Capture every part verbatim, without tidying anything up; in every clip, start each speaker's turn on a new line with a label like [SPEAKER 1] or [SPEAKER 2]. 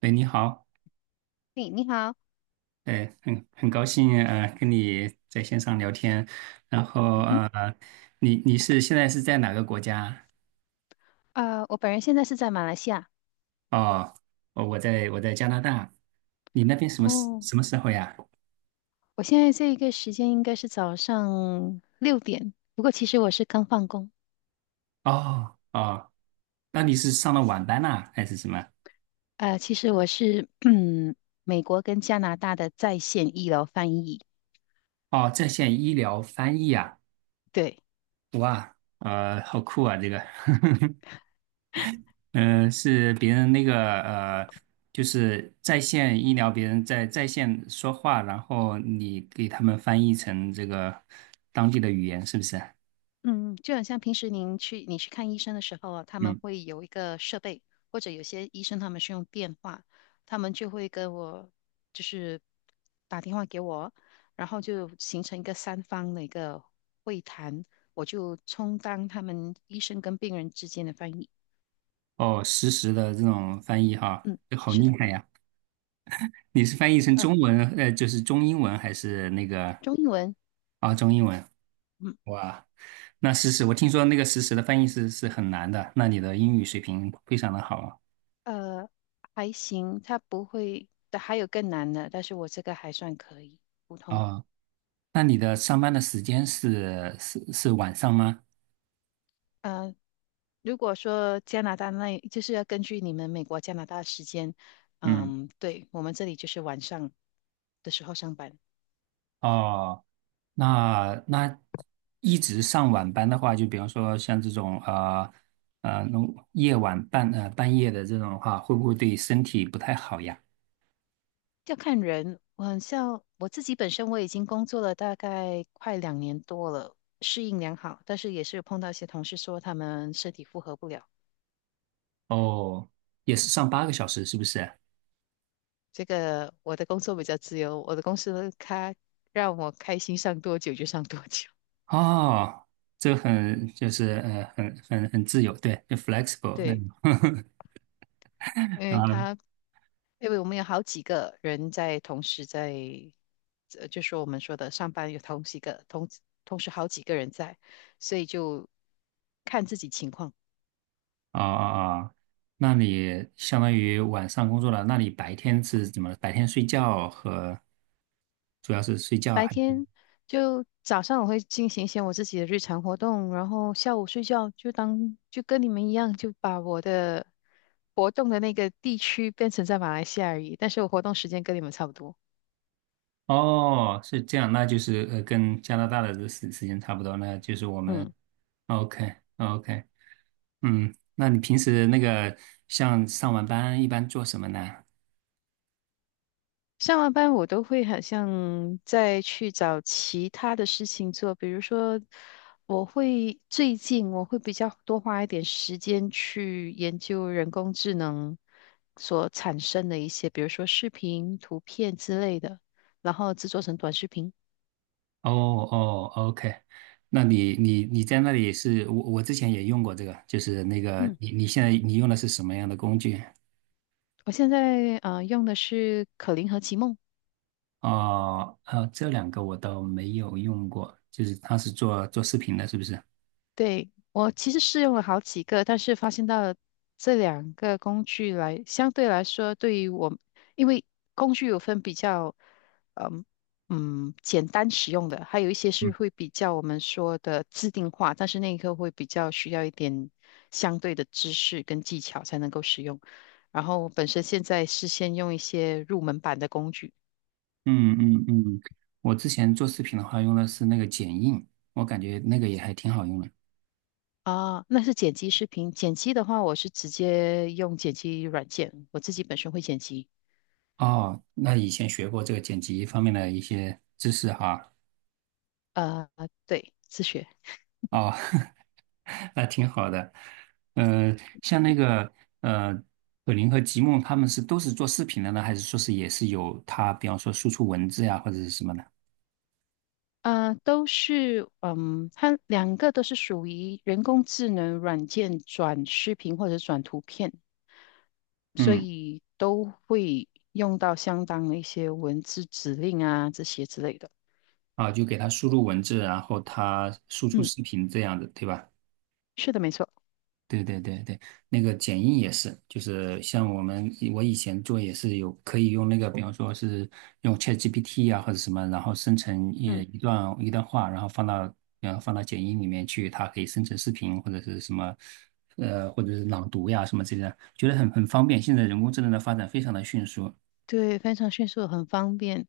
[SPEAKER 1] 喂，你好。
[SPEAKER 2] 嘿，你好，
[SPEAKER 1] 哎，很很高兴呃跟你在线上聊天。然后
[SPEAKER 2] 嗯，
[SPEAKER 1] 呃，你你是现在是在哪个国家？
[SPEAKER 2] 呃，我本人现在是在马来西亚。
[SPEAKER 1] 哦。哦，我在我在加拿大。你那边什么时
[SPEAKER 2] 哦，
[SPEAKER 1] 什么时候呀？
[SPEAKER 2] 我现在这一个时间应该是早上六点，不过其实我是刚放工。
[SPEAKER 1] 哦哦。那你是上了晚班呐、还是什么？
[SPEAKER 2] 呃，其实我是 嗯，美国跟加拿大的在线医疗翻译。
[SPEAKER 1] 哦，在线医疗翻译啊。
[SPEAKER 2] 对。
[SPEAKER 1] 哇，呃，好酷啊，这个。嗯，呃是别人那个呃，就是在线医疗，别人在在线说话，然后你给他们翻译成这个当地的语言，是不是？
[SPEAKER 2] 嗯，就很像平时您去你去看医生的时候啊，他们
[SPEAKER 1] 嗯。
[SPEAKER 2] 会有一个设备。或者有些医生他们是用电话，他们就会跟我，就是打电话给我，然后就形成一个三方的一个会谈，我就充当他们医生跟病人之间的翻译。
[SPEAKER 1] 哦，实时的这种翻译哈。
[SPEAKER 2] 嗯。
[SPEAKER 1] 好
[SPEAKER 2] 是
[SPEAKER 1] 厉
[SPEAKER 2] 的。
[SPEAKER 1] 害呀！你是翻译成
[SPEAKER 2] 呃，
[SPEAKER 1] 中文，呃，就是中英文还是那个
[SPEAKER 2] 中英文。
[SPEAKER 1] 啊，中英文？
[SPEAKER 2] 嗯。
[SPEAKER 1] 哇。那实时，我听说那个实时的翻译是是很难的，那你的英语水平非常的好
[SPEAKER 2] 呃，还行，他不会，还有更难的，但是我这个还算可以，普
[SPEAKER 1] 啊。
[SPEAKER 2] 通。
[SPEAKER 1] 哦，那你的上班的时间是是是晚上吗？
[SPEAKER 2] 呃如果说加拿大那，就是要根据你们美国、加拿大的时间。
[SPEAKER 1] 嗯。
[SPEAKER 2] 嗯。对，我们这里就是晚上的时候上班。
[SPEAKER 1] 哦，那那一直上晚班的话，就比方说像这种呃呃，那种夜晚半呃半夜的这种的话，会不会对身体不太好呀？
[SPEAKER 2] 要看人。我很像我自己本身，我已经工作了大概快两年多了，适应良好，但是也是碰到一些同事说他们身体负荷不了。
[SPEAKER 1] 哦，也是上八个小时，是不是？
[SPEAKER 2] 这个我的工作比较自由，我的公司它让我开心上多久就上多久。
[SPEAKER 1] 哦，这很就是呃很很很自由，对，就 flexible 那
[SPEAKER 2] 对。
[SPEAKER 1] 种。
[SPEAKER 2] 因 为他
[SPEAKER 1] 啊
[SPEAKER 2] 因为我们有好几个人在同时在。呃，就说我们说的上班有同几个同同时好几个人在，所以就看自己情况。
[SPEAKER 1] 啊啊 啊，那你相当于晚上工作了，那你白天是怎么？白天睡觉和主要是睡觉
[SPEAKER 2] 白
[SPEAKER 1] 还？
[SPEAKER 2] 天就早上我会进行一些我自己的日常活动，然后下午睡觉就当就跟你们一样，就把我的活动的那个地区变成在马来西亚而已，但是我活动时间跟你们差不多。
[SPEAKER 1] 哦，是这样，那就是呃，跟加拿大的这时时间差不多，那就是我们
[SPEAKER 2] 嗯。
[SPEAKER 1] ，OK OK。嗯，那你平时那个像上完班一般做什么呢？
[SPEAKER 2] 上完班我都会好像再去找其他的事情做。比如说，我会最近我会比较多花一点时间去研究人工智能所产生的一些，比如说视频、图片之类的，然后制作成短视频。
[SPEAKER 1] 哦哦，OK。那你你你在那里是我我之前也用过这个，就是那个
[SPEAKER 2] 嗯。
[SPEAKER 1] 你你现在你用的是什么样的工具？
[SPEAKER 2] 我现在呃用的是可伶和奇梦。
[SPEAKER 1] 哦，呃，这两个我倒没有用过，就是他是做做视频的，是不是？
[SPEAKER 2] 对，我其实试用了好几个，但是发现到这两个工具来，相对来说，对于我，因为工具有分比较，嗯嗯，简单使用的，还有一些是会比较我们说的自定化，但是那一刻会比较需要一点相对的知识跟技巧才能够使用。然后本身现在是先用一些入门版的工具。
[SPEAKER 1] 嗯嗯嗯。我之前做视频的话用的是那个剪映，我感觉那个也还挺好用的。
[SPEAKER 2] 啊，那是剪辑视频。剪辑的话，我是直接用剪辑软件，我自己本身会剪辑。
[SPEAKER 1] 哦，那以前学过这个剪辑方面的一些知识哈。
[SPEAKER 2] 呃，对。自学。
[SPEAKER 1] 哦，那挺好的。呃，像那个呃，可林和吉梦他们是都是做视频的呢，还是说是也是有他，比方说输出文字呀或者是什么的？
[SPEAKER 2] 呃，都是。嗯，它两个都是属于人工智能软件转视频或者转图片，所
[SPEAKER 1] 嗯。
[SPEAKER 2] 以都会用到相当的一些文字指令啊这些之类的。
[SPEAKER 1] 啊，就给他输入文字，然后他输出
[SPEAKER 2] 嗯。
[SPEAKER 1] 视频这样的，对吧？
[SPEAKER 2] 是的，没错。
[SPEAKER 1] 对对对对，那个剪映也是，就是像我们我以前做也是有可以用那个，比方说是用 ChatGPT 啊或者什么，然后生成一
[SPEAKER 2] 嗯。
[SPEAKER 1] 一段一段话，然后放到然后放到剪映里面去，它可以生成视频或者是什么，呃或者是朗读呀什么之类的，觉得很很方便。现在人工智能的发展非常的迅速。
[SPEAKER 2] 对，非常迅速，很方便。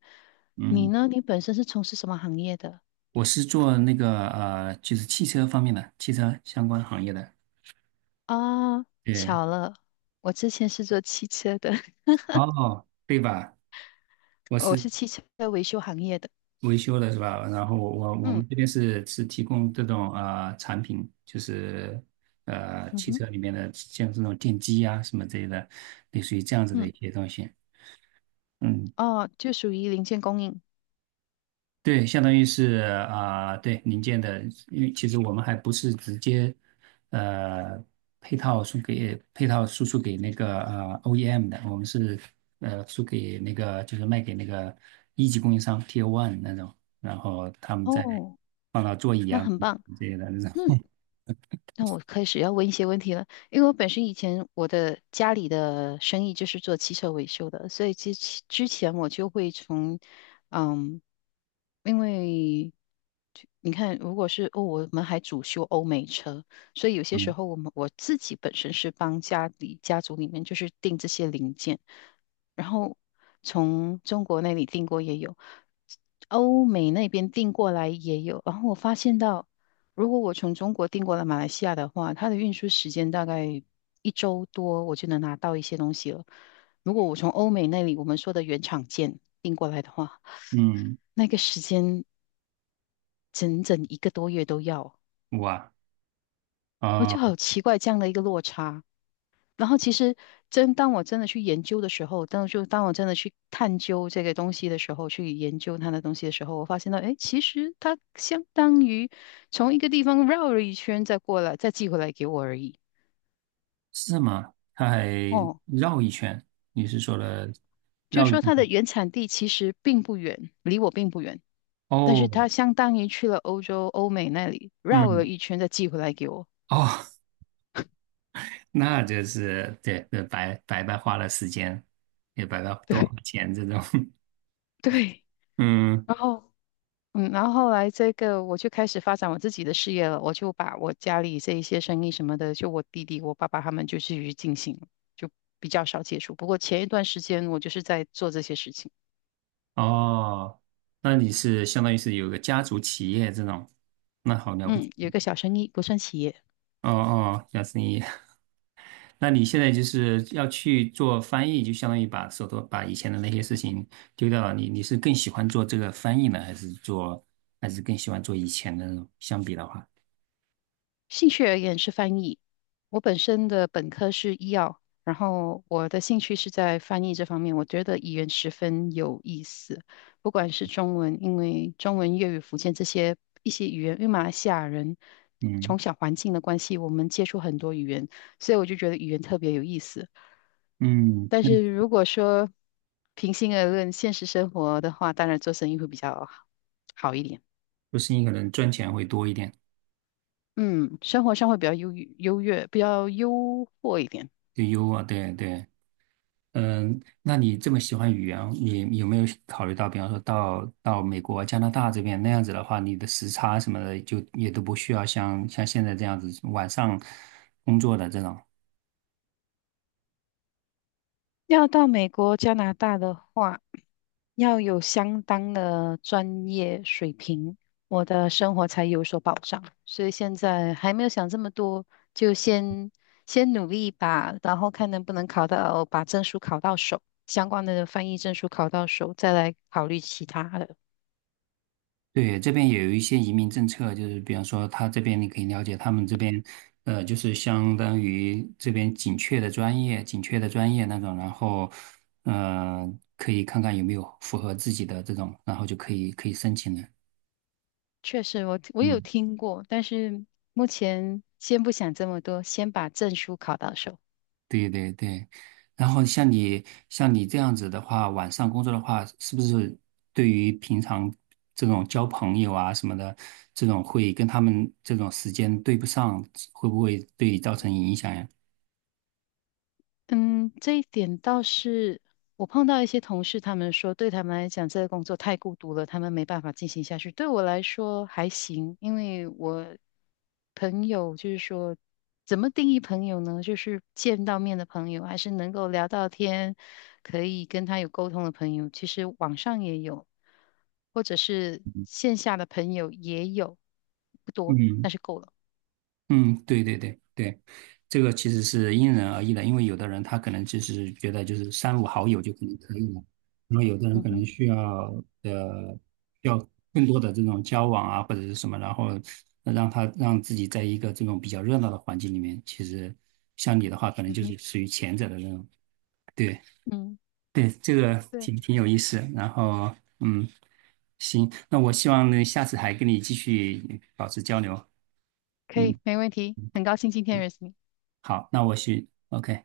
[SPEAKER 2] 你
[SPEAKER 1] 嗯。
[SPEAKER 2] 呢？你本身是从事什么行业的？
[SPEAKER 1] 我是做那个呃就是汽车方面的汽车相关行业的。
[SPEAKER 2] 啊，
[SPEAKER 1] 对。
[SPEAKER 2] 巧了，我之前是做汽车的。
[SPEAKER 1] 哦，对吧？我
[SPEAKER 2] 我
[SPEAKER 1] 是。
[SPEAKER 2] 是汽车维修行业的。
[SPEAKER 1] 维修的是吧？然后我我我
[SPEAKER 2] 嗯。
[SPEAKER 1] 们这边是是提供这种啊产品，就是呃
[SPEAKER 2] 嗯
[SPEAKER 1] 汽
[SPEAKER 2] 哼。
[SPEAKER 1] 车里面的像这种电机啊什么之类的，类似于这样子的
[SPEAKER 2] 嗯。
[SPEAKER 1] 一些东西。嗯。
[SPEAKER 2] 哦，就属于零件供应。
[SPEAKER 1] 对，相当于是啊、对零件的，因为其实我们还不是直接呃配套输给配套输出给那个呃 O E M 的，我们是呃输给那个就是卖给那个一级供应商 t o One 那种，然后他们再
[SPEAKER 2] 哦，
[SPEAKER 1] 放到座椅
[SPEAKER 2] 那
[SPEAKER 1] 啊
[SPEAKER 2] 很棒。
[SPEAKER 1] 之类的那
[SPEAKER 2] 那
[SPEAKER 1] 种。
[SPEAKER 2] 那我开始要问一些问题了。因为我本身以前我的家里的生意就是做汽车维修的，所以之前之前我就会从，嗯，因为就你看，如果是哦，我们还主修欧美车，所以有些时
[SPEAKER 1] 嗯
[SPEAKER 2] 候我们我自己本身是帮家里家族里面就是订这些零件。然后从中国那里订过也有，欧美那边订过来也有。然后我发现到，如果我从中国订过来马来西亚的话，它的运输时间大概一周多，我就能拿到一些东西了。如果我从欧美那里我们说的原厂件订过来的话，
[SPEAKER 1] 嗯。
[SPEAKER 2] 那个时间整整一个多月都要，
[SPEAKER 1] 哇。
[SPEAKER 2] 我就
[SPEAKER 1] 啊、
[SPEAKER 2] 好奇怪这样的一个落差。然后其实真当我真的去研究的时候，当就当我真的去探究这个东西的时候，去研究它的东西的时候，我发现到，哎，其实它相当于从一个地方绕了一圈再过来，再寄回来给我而已。
[SPEAKER 1] 是吗？他还
[SPEAKER 2] 哦，
[SPEAKER 1] 绕一圈，你是说了
[SPEAKER 2] 就是
[SPEAKER 1] 绕一
[SPEAKER 2] 说
[SPEAKER 1] 圈？
[SPEAKER 2] 它的原产地其实并不远，离我并不远，但是
[SPEAKER 1] 哦。
[SPEAKER 2] 它相当于去了欧洲、欧美那里绕了
[SPEAKER 1] 嗯。
[SPEAKER 2] 一圈再寄回来给我。
[SPEAKER 1] 哦，那就是对，呃白白白花了时间，也白白 多花
[SPEAKER 2] 对，
[SPEAKER 1] 钱这种。
[SPEAKER 2] 对。
[SPEAKER 1] 嗯。
[SPEAKER 2] 然后嗯，然后后来这个我就开始发展我自己的事业了，我就把我家里这一些生意什么的，就我弟弟、我爸爸他们就继续进行了，就比较少接触。不过前一段时间我就是在做这些事情。
[SPEAKER 1] 哦，那你是相当于是有个家族企业这种，那好了不起。
[SPEAKER 2] 嗯，有一个小生意，不算企业。
[SPEAKER 1] 哦哦，小生意。那你现在就是要去做翻译，就相当于把手头把以前的那些事情丢掉了。你你是更喜欢做这个翻译呢，还是做，还是更喜欢做以前的那种？相比的话。
[SPEAKER 2] 兴趣而言是翻译。我本身的本科是医药，然后我的兴趣是在翻译这方面。我觉得语言十分有意思，不管是中文，因为中文、粤语、福建这些一些语言，因为马来西亚人
[SPEAKER 1] 嗯
[SPEAKER 2] 从小环境的关系，我们接触很多语言，所以我就觉得语言特别有意思。
[SPEAKER 1] 嗯。
[SPEAKER 2] 但是如果说平心而论，现实生活的话，当然做生意会比较好一点。
[SPEAKER 1] 做生意可能赚钱会多一点。
[SPEAKER 2] 嗯，生活上会比较优越优越，比较优渥一点。
[SPEAKER 1] 就优啊，对对。嗯，那你这么喜欢语言，你有没有考虑到，比方说到到美国、加拿大这边那样子的话，你的时差什么的就也都不需要像像现在这样子晚上工作的这种。
[SPEAKER 2] 要到美国、加拿大的话，要有相当的专业水平，我的生活才有所保障。所以现在还没有想这么多，就先先努力吧，然后看能不能考到，把证书考到手，相关的翻译证书考到手，再来考虑其他的。
[SPEAKER 1] 对，这边也有一些移民政策，就是比方说他这边你可以了解他们这边，呃，就是相当于这边紧缺的专业，紧缺的专业那种，然后，呃，可以看看有没有符合自己的这种，然后就可以可以申请了。
[SPEAKER 2] 确实我，我有
[SPEAKER 1] 嗯，
[SPEAKER 2] 听过，但是目前先不想这么多，先把证书考到手。
[SPEAKER 1] 对对对，然后像你像你这样子的话，晚上工作的话，是不是对于平常这种交朋友啊什么的，这种会跟他们这种时间对不上，会不会对你造成影响呀？
[SPEAKER 2] 嗯，这一点倒是我碰到一些同事，他们说对他们来讲，这个工作太孤独了，他们没办法进行下去。对我来说还行，因为我朋友就是说，怎么定义朋友呢？就是见到面的朋友，还是能够聊到天，可以跟他有沟通的朋友。其实网上也有，或者是线下的朋友也有，不多，
[SPEAKER 1] 嗯
[SPEAKER 2] 但是够了。
[SPEAKER 1] 嗯。对对对对，这个其实是因人而异的，因为有的人他可能就是觉得就是三五好友就可能可以了，然后有的人
[SPEAKER 2] 嗯
[SPEAKER 1] 可能
[SPEAKER 2] 哼。
[SPEAKER 1] 需要呃需要更多的这种交往啊或者是什么，然后让他让自己在一个这种比较热闹的环境里面，其实像你的话，可能
[SPEAKER 2] 嗯
[SPEAKER 1] 就
[SPEAKER 2] 哼。
[SPEAKER 1] 是属于前者的那种。对
[SPEAKER 2] 嗯。
[SPEAKER 1] 对，这个
[SPEAKER 2] 对啊。
[SPEAKER 1] 挺挺有意思。然后嗯，行，那我希望呢下次还跟你继续保持交流。
[SPEAKER 2] 可以，
[SPEAKER 1] 嗯，
[SPEAKER 2] 没问题。很高兴今天认识你。
[SPEAKER 1] 好，那我去，OK。